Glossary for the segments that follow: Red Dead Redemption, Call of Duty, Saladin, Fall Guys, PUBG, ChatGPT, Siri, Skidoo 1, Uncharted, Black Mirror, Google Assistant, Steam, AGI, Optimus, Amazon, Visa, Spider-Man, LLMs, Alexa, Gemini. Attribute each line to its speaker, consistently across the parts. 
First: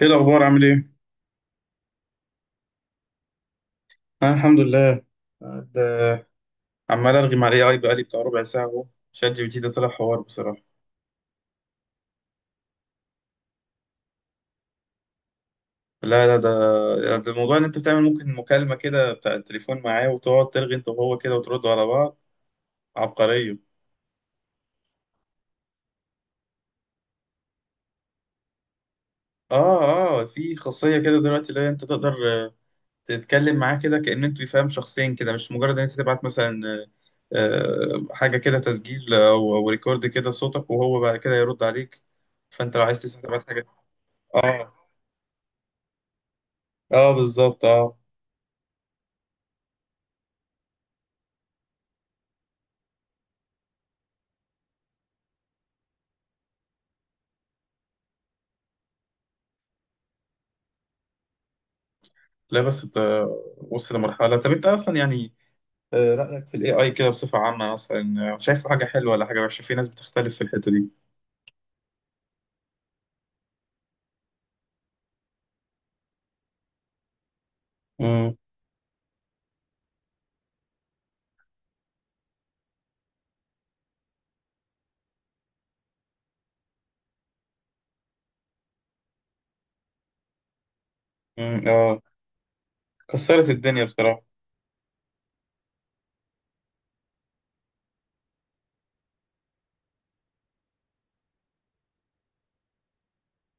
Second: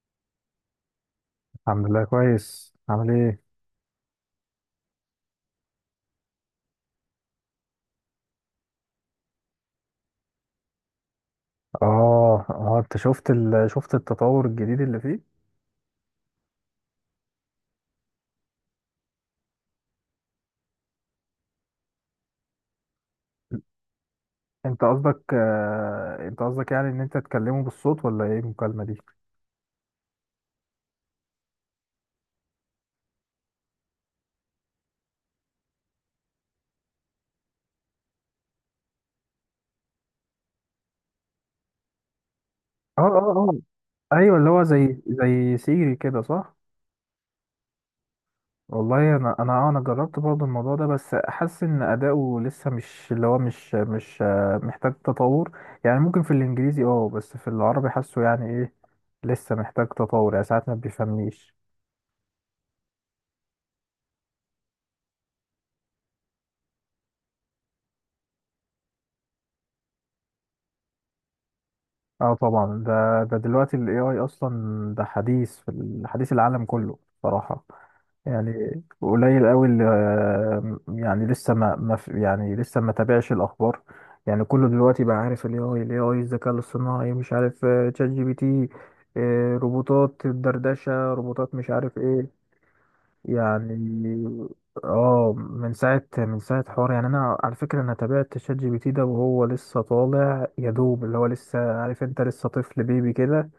Speaker 1: ايه الاخبار؟ عامل ايه؟
Speaker 2: الحمد لله، كويس. عامل ايه؟
Speaker 1: انا الحمد لله. ده عمال ارغي مع الاي اي بقالي بتاع ربع ساعه اهو. شات جي بي تي ده طلع حوار بصراحه.
Speaker 2: اه، انت شفت شفت التطور الجديد اللي فيه.
Speaker 1: لا لا، ده موضوع ان انت بتعمل ممكن مكالمه كده بتاع التليفون معاه، وتقعد ترغي انت وهو كده وتردوا على بعض. عبقريه.
Speaker 2: انت قصدك انت قصدك، يعني ان انت تكلمه بالصوت ولا ايه المكالمة دي؟
Speaker 1: اه، اه في خاصيه كده دلوقتي اللي هي انت تقدر آه، تتكلم معاه كده كأن انتوا فاهم شخصين، كده مش مجرد ان انت تبعت مثلا حاجه كده تسجيل او ريكورد كده صوتك، وهو بعد كده يرد عليك. فانت لو عايز
Speaker 2: اه، اه،
Speaker 1: تسمع تبعت
Speaker 2: اه،
Speaker 1: حاجه.
Speaker 2: ايوه. اللي هو
Speaker 1: اه،
Speaker 2: زي سيري كده، صح؟
Speaker 1: اه بالظبط، اه.
Speaker 2: والله انا جربت برضه الموضوع ده، بس حاسس ان اداؤه لسه، مش اللي هو، مش محتاج تطور. يعني ممكن في الانجليزي، اه، بس في العربي حاسه يعني ايه. لسه محتاج تطور، يعني ساعات ما بيفهمنيش.
Speaker 1: لا بس انت وصل لمرحلة. طب انت اصلا يعني رأيك في الاي اي كده بصفة عامة اصلا، شايفه حاجة حلوة ولا حاجة وحشة؟ في ناس بتختلف في الحتة دي.
Speaker 2: اه طبعا. ده دلوقتي ال AI اصلا، ده حديث في حديث العالم كله صراحة.
Speaker 1: امم،
Speaker 2: يعني قليل قوي اللي، يعني لسه ما ما في- يعني لسه ما تابعش الاخبار. يعني كله دلوقتي بقى عارف ال AI، ال AI، الذكاء الاصطناعي، مش عارف تشات جي بي تي، روبوتات الدردشة، روبوتات،
Speaker 1: امم،
Speaker 2: مش عارف
Speaker 1: اه
Speaker 2: ايه.
Speaker 1: كسرت
Speaker 2: يعني،
Speaker 1: الدنيا بصراحة.
Speaker 2: اه، من ساعة، من ساعة حوار، يعني انا على فكرة انا تابعت شات جي بي تي ده وهو لسه طالع يا دوب، اللي هو لسه، عارف انت، لسه طفل بيبي كده.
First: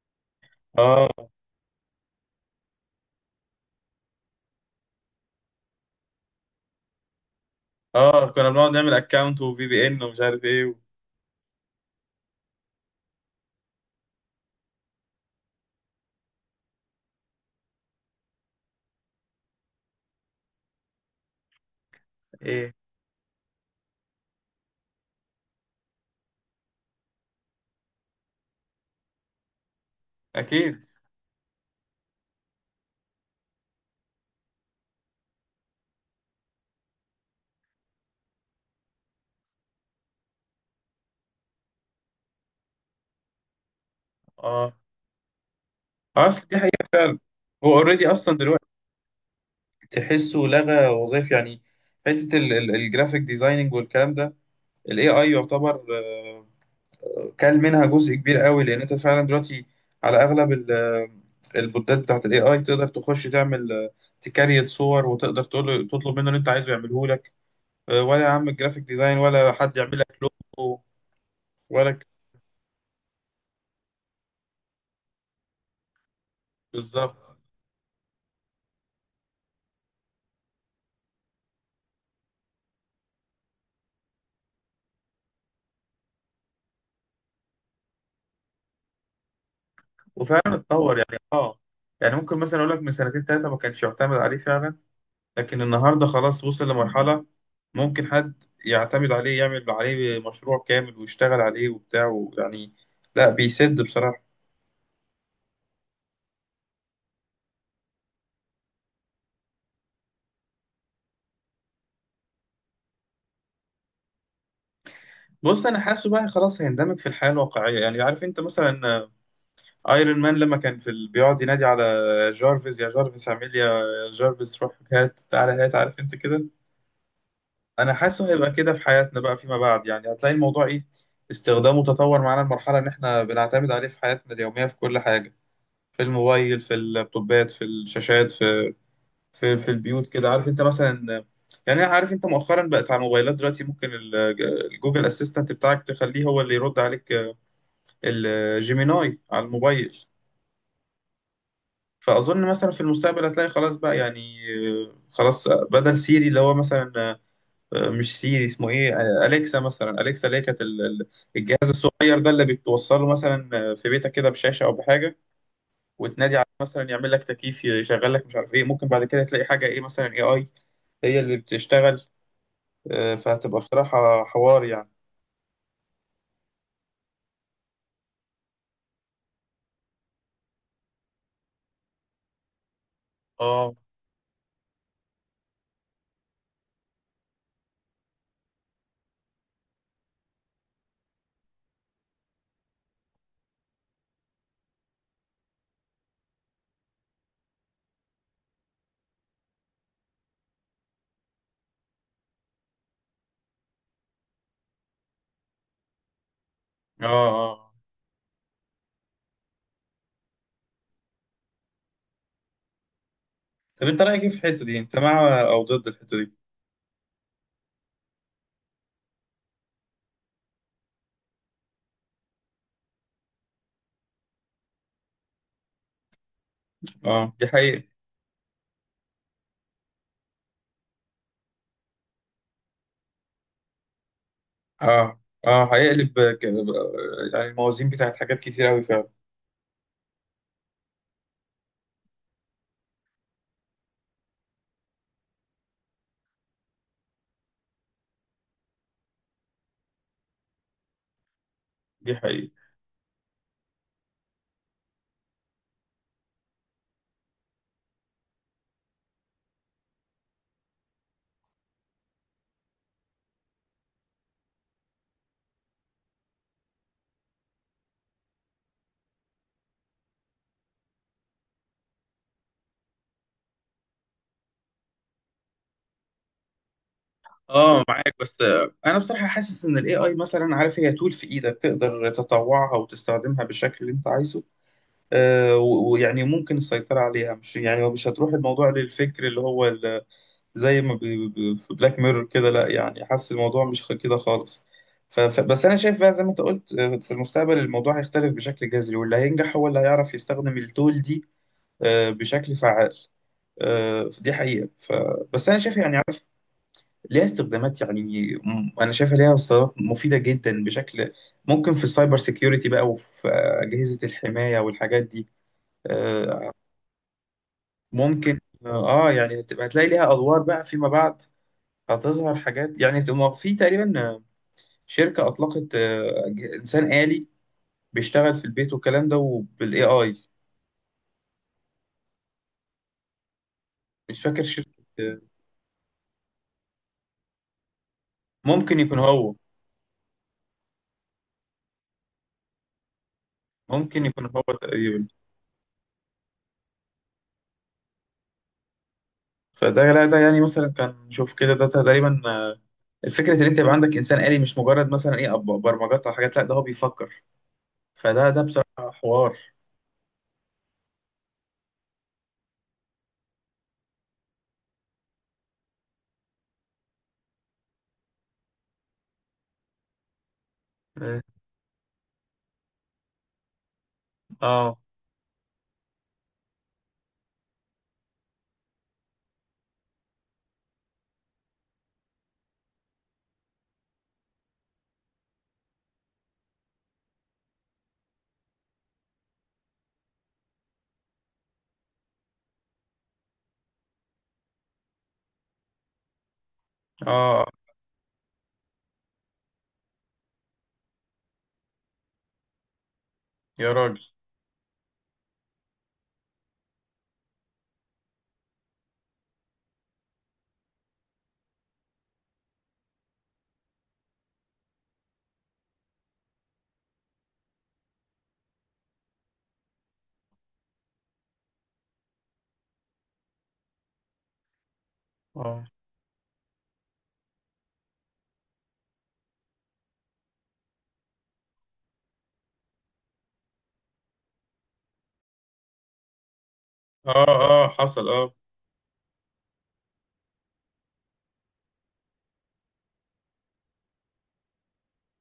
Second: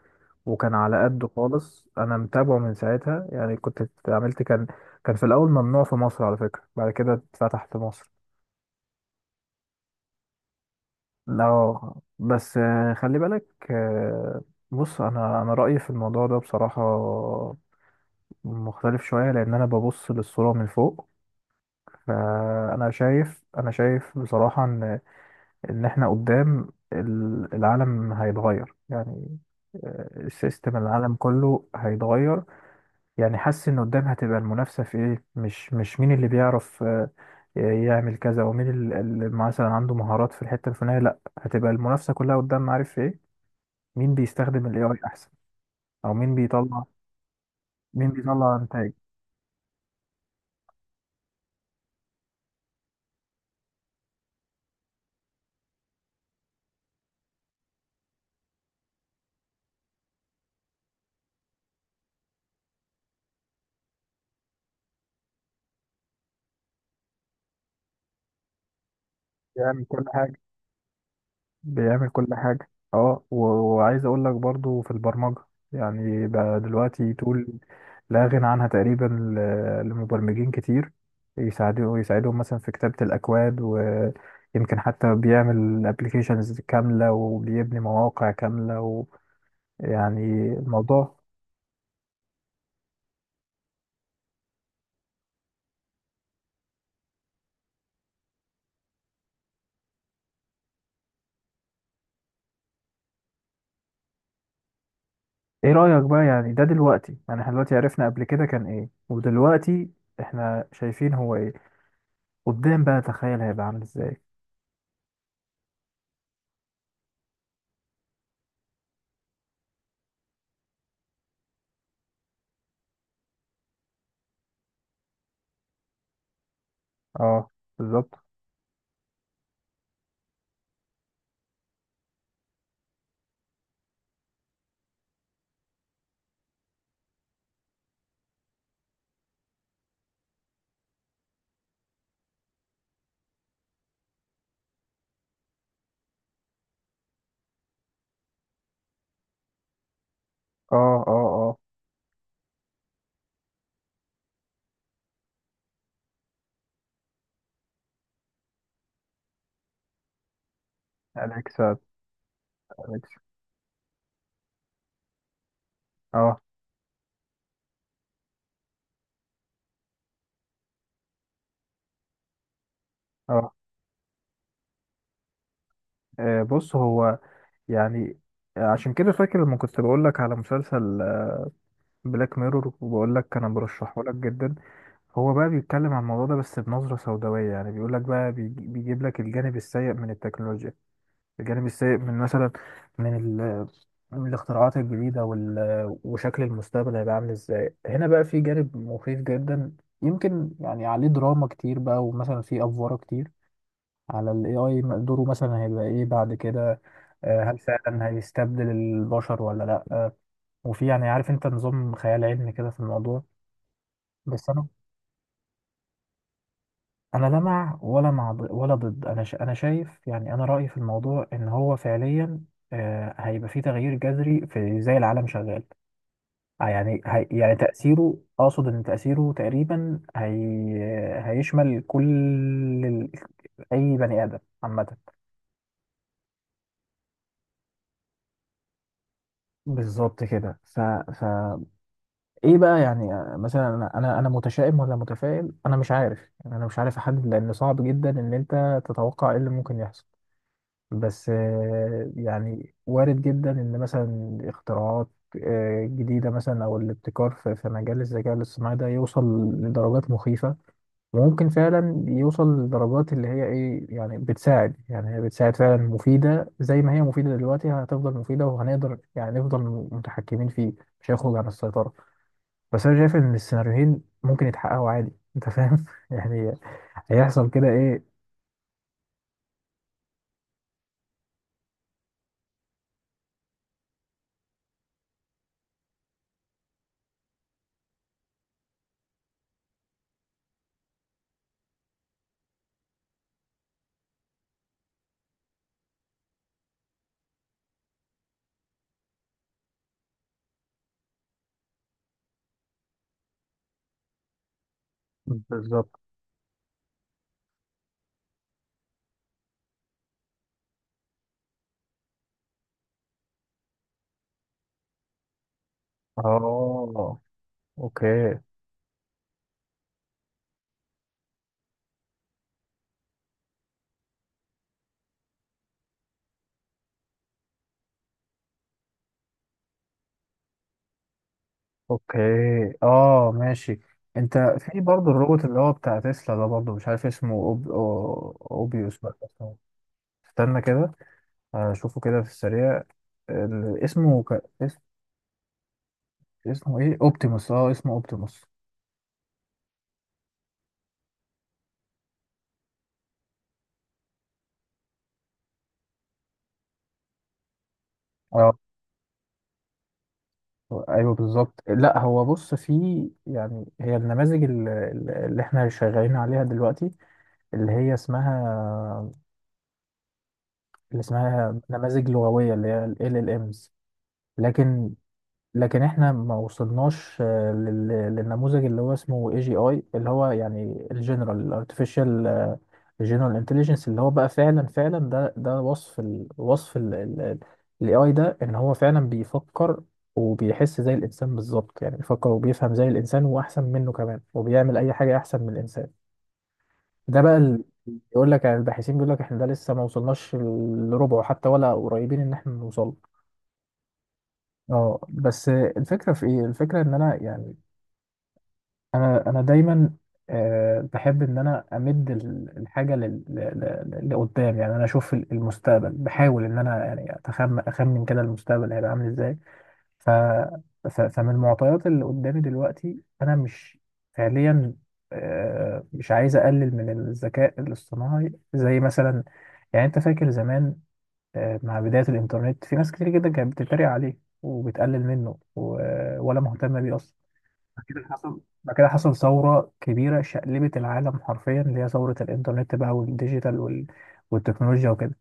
Speaker 2: وكان على
Speaker 1: اه،
Speaker 2: قده خالص. انا متابعه من ساعتها. يعني كنت عملت، كان، كان في الاول ممنوع في مصر على فكرة، بعد كده اتفتح في مصر.
Speaker 1: اه كنا بنقعد نعمل اكونت وفي بي ان ومش عارف ايه
Speaker 2: لا، بس خلي بالك. بص، انا انا رأيي في الموضوع ده بصراحة مختلف شوية، لان انا ببص للصورة من فوق.
Speaker 1: ايه،
Speaker 2: فانا شايف، انا شايف بصراحه ان احنا قدام العالم هيتغير يعني. السيستم،
Speaker 1: اكيد،
Speaker 2: العالم كله هيتغير. يعني حاسس ان قدام هتبقى المنافسه في ايه. مش مش مين اللي بيعرف يعمل كذا، ومين اللي مثلا عنده مهارات في الحته الفلانيه. لا، هتبقى المنافسه كلها قدام، عارف في ايه؟ مين بيستخدم
Speaker 1: اه.
Speaker 2: الاي اي احسن، او مين
Speaker 1: اصل دي
Speaker 2: بيطلع
Speaker 1: حقيقة فعلا. هو اوريدي
Speaker 2: مين
Speaker 1: اصلا
Speaker 2: بيطلع
Speaker 1: دلوقتي
Speaker 2: انتاج،
Speaker 1: تحسه لغى وظائف يعني. حتة الجرافيك ديزايننج والكلام ده، الاي اي يعتبر كل منها جزء كبير قوي، لان انت فعلا دلوقتي على اغلب البوتات بتاعت الاي اي تقدر تخش تعمل تكريت صور، وتقدر تطلب منه اللي انت عايزه يعمله لك. ولا يا عم الجرافيك ديزاين، ولا حد
Speaker 2: يعمل
Speaker 1: يعمل
Speaker 2: كل
Speaker 1: لك
Speaker 2: حاجه.
Speaker 1: لوجو ولا ك-
Speaker 2: بيعمل كل حاجة. اه، وعايز اقول لك برضو في البرمجة. يعني بقى دلوقتي
Speaker 1: بالظبط.
Speaker 2: تقول لا غنى عنها تقريبا لمبرمجين كتير. يساعدهم مثلا في كتابة الأكواد، ويمكن حتى بيعمل ابلكيشنز كاملة وبيبني مواقع كاملة ويعني
Speaker 1: وفعلا اتطور يعني،
Speaker 2: الموضوع.
Speaker 1: اه. يعني ممكن مثلا اقول لك من سنتين ثلاثه ما كانش يعتمد عليه فعلا، لكن النهارده خلاص وصل لمرحله ممكن حد يعتمد عليه، يعمل عليه مشروع كامل ويشتغل عليه وبتاع يعني، لا بيسد بصراحه.
Speaker 2: ايه رأيك بقى؟ يعني ده دلوقتي، يعني احنا دلوقتي عرفنا قبل كده كان ايه، ودلوقتي احنا شايفين هو ايه. قدام بقى، تخيل هيبقى عامل ازاي.
Speaker 1: بص انا حاسه بقى خلاص هيندمج في الحياه الواقعيه، يعني عارف انت مثلا ايرون مان لما كان في بيقعد ينادي على جارفيس، يا جارفيس اعمل لي، يا جارفيس روح هات تعالى هات، عارف انت كده.
Speaker 2: اه،
Speaker 1: انا
Speaker 2: بالظبط.
Speaker 1: حاسه هيبقى كده في حياتنا بقى فيما بعد، يعني هتلاقي الموضوع ايه، استخدامه تطور معانا المرحله ان احنا بنعتمد عليه في حياتنا اليوميه في كل حاجه، في الموبايل، في اللابتوبات، في الشاشات، في في البيوت كده. عارف انت مثلا، يعني أنا عارف انت مؤخرا بقت على الموبايلات دلوقتي ممكن الجوجل اسيستنت بتاعك تخليه هو اللي يرد عليك، الجيميناي على الموبايل.
Speaker 2: اه، اه، اه.
Speaker 1: فأظن مثلا في المستقبل هتلاقي خلاص بقى يعني خلاص بدل سيري اللي هو مثلا مش سيري، اسمه ايه؟ أليكسا مثلا. أليكسا اللي هي كانت الجهاز
Speaker 2: أليكسا.
Speaker 1: الصغير ده اللي بتوصله
Speaker 2: أليكسا.
Speaker 1: مثلا في بيتك كده بشاشة أو بحاجة، وتنادي
Speaker 2: اه،
Speaker 1: عليه مثلا يعمل لك تكييف، يشغل لك مش عارف ايه. ممكن بعد كده تلاقي حاجة ايه مثلا، اي اي هي اللي بتشتغل.
Speaker 2: اه.
Speaker 1: فهتبقى بصراحة حوار يعني.
Speaker 2: بص هو، يعني عشان كده فاكر لما كنت بقول لك على مسلسل بلاك ميرور، وبقول لك انا
Speaker 1: اه،
Speaker 2: برشحه لك جدا. هو بقى بيتكلم عن الموضوع ده، بس بنظرة سوداوية. يعني بيقول لك بقى، بيجيب لك الجانب السيء من التكنولوجيا، الجانب السيء من، مثلا، من ال من الاختراعات الجديدة وشكل المستقبل هيبقى عامل ازاي. هنا بقى في جانب مخيف جدا، يمكن، يعني عليه دراما كتير بقى، ومثلا فيه أفوارة كتير على ال AI. دوره مثلا هيبقى ايه بعد كده،
Speaker 1: اه،
Speaker 2: هل
Speaker 1: اه.
Speaker 2: فعلا هيستبدل البشر ولا لا، وفي، يعني عارف انت، نظام خيال علمي كده في الموضوع.
Speaker 1: طب انت رأيك ايه في
Speaker 2: بس
Speaker 1: الحتة
Speaker 2: انا
Speaker 1: دي؟ انت مع او ضد الحتة دي؟
Speaker 2: انا لا مع، ولا مع ولا ضد. انا انا شايف، يعني انا رأيي في الموضوع ان هو فعليا هيبقى فيه تغيير جذري في ازاي العالم شغال. يعني هي،
Speaker 1: اه دي
Speaker 2: يعني
Speaker 1: حقيقة.
Speaker 2: تأثيره، اقصد ان تأثيره تقريبا، هي هيشمل كل ال- اي بني آدم عامة.
Speaker 1: اه، اه هيقلب يعني الموازين بتاعت حاجات كتير قوي فعلا.
Speaker 2: بالظبط كده. ف... ايه بقى يعني؟ مثلا انا انا أنا متشائم ولا متفائل، انا مش عارف. يعني انا مش عارف احدد، لان صعب جدا ان انت تتوقع ايه اللي ممكن يحصل. بس
Speaker 1: دي حقيقة.
Speaker 2: يعني وارد جدا ان، مثلا، اختراعات جديدة، مثلا، او الابتكار في مجال الذكاء الاصطناعي ده يوصل لدرجات مخيفة. وممكن فعلا يوصل لدرجات اللي هي ايه، يعني بتساعد، يعني هي بتساعد فعلا، مفيدة زي ما هي مفيدة دلوقتي، هتفضل مفيدة، وهنقدر يعني نفضل متحكمين فيه، مش هيخرج عن السيطرة. بس انا شايف ان السيناريوهين ممكن يتحققوا عادي. انت فاهم يعني، هيحصل كده
Speaker 1: اه معاك.
Speaker 2: ايه.
Speaker 1: بس انا بصراحة حاسس ان الاي اي مثلا، عارف، هي تول في ايدك تقدر تطوعها وتستخدمها بالشكل اللي انت عايزه. ويعني ممكن السيطرة عليها، مش يعني هو مش هتروح الموضوع للفكر اللي هو زي ما في بلاك ميرور كده، لا يعني حاسس الموضوع مش كده خالص. بس انا شايف بقى، زي ما انت قلت، في المستقبل الموضوع هيختلف بشكل جذري، واللي هينجح هو اللي هيعرف يستخدم التول دي بشكل فعال. دي حقيقة. بس أنا شايف يعني،
Speaker 2: بالظبط.
Speaker 1: عارف، ليها استخدامات يعني، أنا شايفها ليها استخدامات مفيدة جدا بشكل. ممكن في السايبر سيكيورتي بقى، وفي أجهزة الحماية والحاجات دي. آه،
Speaker 2: اه، اوكي.
Speaker 1: ممكن يعني هتلاقي ليها أدوار بقى فيما بعد، هتظهر حاجات، يعني في تقريبا شركة أطلقت إنسان آلي بيشتغل في البيت والكلام ده، وبال AI.
Speaker 2: اوكي، اه، ماشي.
Speaker 1: مش
Speaker 2: انت
Speaker 1: فاكر شركة.
Speaker 2: في برضه
Speaker 1: آه،
Speaker 2: الروبوت اللي هو بتاع تسلا ده، برضه مش عارف اسمه،
Speaker 1: ممكن يكون
Speaker 2: اوبيوس، ولا
Speaker 1: هو.
Speaker 2: اسمه، استنى كده اشوفه كده في السريع. اسمه،
Speaker 1: تقريبا.
Speaker 2: اسمه ايه، اوبتيموس. اه، اسمه اوبتيموس.
Speaker 1: فده، لا ده يعني مثلا كان، شوف كده، ده تقريبا الفكرة ان انت يبقى عندك انسان آلي، مش مجرد مثلا ايه برمجات او حاجات، لا ده هو بيفكر. فده
Speaker 2: اه،
Speaker 1: بصراحة حوار.
Speaker 2: ايوه بالظبط. لا هو بص، في، يعني هي النماذج اللي احنا شغالين عليها دلوقتي، اللي هي اسمها، اللي
Speaker 1: اه،
Speaker 2: اسمها نماذج لغوية، اللي هي ال LLMs.
Speaker 1: اه،
Speaker 2: لكن لكن احنا ما وصلناش للنموذج اللي هو اسمه AGI، اللي هو يعني الجنرال artificial general intelligence، اللي هو بقى فعلا، ده ده وصف ال AI ده، ان هو فعلا بيفكر وبيحس زي الانسان بالظبط. يعني بيفكر وبيفهم زي الانسان واحسن منه كمان، وبيعمل اي حاجة احسن من الانسان. ده بقى
Speaker 1: آه،
Speaker 2: يقول لك، يعني الباحثين بيقول لك احنا ده لسه ما وصلناش لربعه حتى، ولا قريبين ان احنا نوصل.
Speaker 1: يا راجل.
Speaker 2: اه بس الفكره في ايه، الفكره ان انا، يعني انا دايما بحب ان انا امد الحاجه لقدام. يعني انا اشوف المستقبل، بحاول ان انا، يعني، اتخمن، اخمن كده المستقبل هيبقى عامل ازاي. ف... فمن المعطيات اللي قدامي دلوقتي، انا مش فعليا
Speaker 1: اه،
Speaker 2: مش عايز اقلل من الذكاء الاصطناعي. زي مثلا، يعني انت فاكر زمان، مع بداية الانترنت، في ناس كتير جدا كانت بتتريق عليه وبتقلل منه، ولا مهتمة بيه اصلا.
Speaker 1: اه، اه حصل، اه.
Speaker 2: بعد كده حصل ثورة كبيرة شقلبت العالم حرفيا، اللي هي ثورة الانترنت بقى، والديجيتال والتكنولوجيا وكده.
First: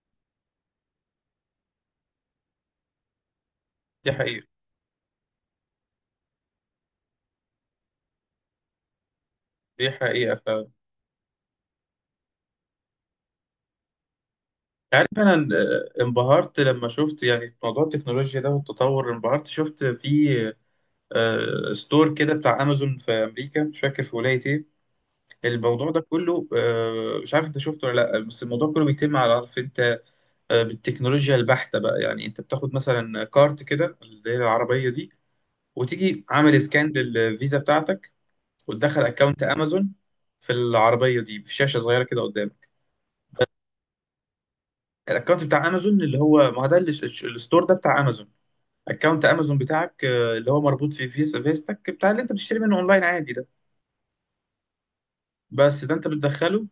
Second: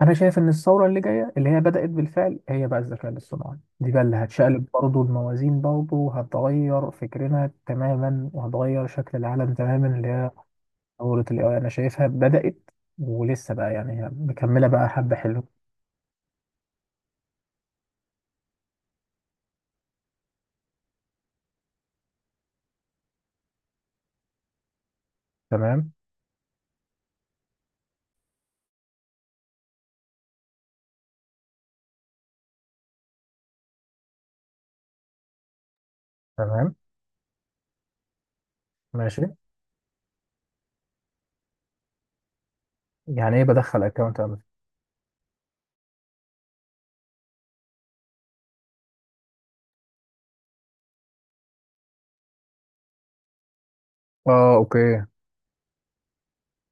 Speaker 2: انا شايف ان الثوره اللي جايه، اللي هي بدات بالفعل، هي بقى الذكاء الاصطناعي دي بقى،
Speaker 1: دي
Speaker 2: اللي
Speaker 1: حقيقة،
Speaker 2: هتشقلب برضه الموازين برضه، وهتغير فكرنا تماما، وهتغير شكل العالم تماما،
Speaker 1: دي
Speaker 2: اللي هي
Speaker 1: حقيقة.
Speaker 2: ثوره الاي اي. انا شايفها بدات، ولسه بقى يعني، هي مكمله بقى
Speaker 1: عارف
Speaker 2: حبه
Speaker 1: انا
Speaker 2: حلو.
Speaker 1: انبهرت لما شفت يعني موضوع التكنولوجيا ده والتطور. انبهرت شفت في ستور كده بتاع امازون في امريكا، مش فاكر في ولاية ايه. الموضوع
Speaker 2: تمام.
Speaker 1: ده كله، مش عارف انت شفته ولا لا، بس الموضوع كله بيتم على، عارف انت، بالتكنولوجيا البحتة بقى. يعني انت بتاخد مثلا كارت كده اللي هي العربية دي، وتيجي عامل
Speaker 2: تمام،
Speaker 1: سكان للفيزا بتاعتك، وتدخل
Speaker 2: ماشي.
Speaker 1: اكونت امازون في العربية دي في شاشة صغيرة كده قدامك.
Speaker 2: يعني ايه بدخل اكونت اعمل؟
Speaker 1: الاكونت بتاع امازون اللي هو، ما هو ده الستور ده بتاع امازون، اكونت امازون بتاعك اللي هو مربوط في فيزا فيزتك بتاع اللي انت بتشتري منه اونلاين عادي ده.
Speaker 2: اه، اوكي.
Speaker 1: بس ده انت بتدخله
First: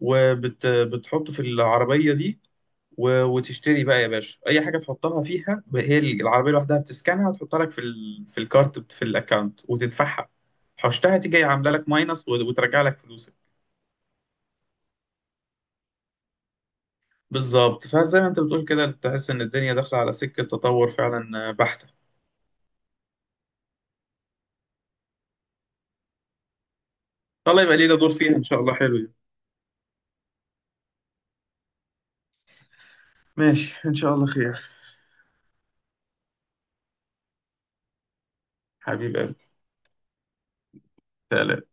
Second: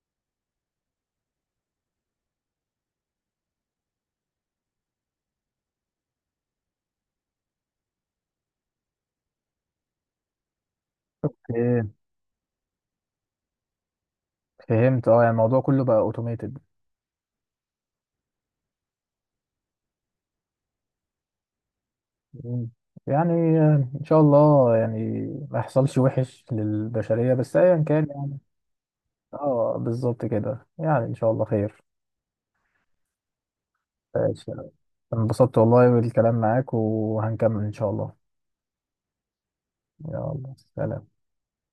Speaker 1: وبتحطه في العربية دي، وتشتري بقى يا باشا اي حاجه تحطها فيها. هي العربيه لوحدها بتسكنها وتحطها لك في في الكارت في الاكونت وتدفعها. حوشتها تيجي عامله لك
Speaker 2: ايه،
Speaker 1: ماينس، وترجع لك فلوسك.
Speaker 2: فهمت. اه، يعني الموضوع كله بقى اوتوميتد.
Speaker 1: بالظبط. فزي ما انت بتقول كده، تحس ان الدنيا داخله على سكه تطور فعلا بحته.
Speaker 2: يعني ان شاء الله يعني ما يحصلش وحش للبشريه، بس
Speaker 1: الله يبقى
Speaker 2: ايا
Speaker 1: لينا
Speaker 2: كان.
Speaker 1: دور فيها ان شاء الله، حلو يعني.
Speaker 2: اه، بالظبط كده. يعني ان شاء الله خير.
Speaker 1: ماشي، ان شاء الله
Speaker 2: ماشي.
Speaker 1: خير.
Speaker 2: انبسطت والله بالكلام معاك، وهنكمل ان شاء الله.
Speaker 1: حبيب قلبي.
Speaker 2: يلا، سلام.
Speaker 1: سلام.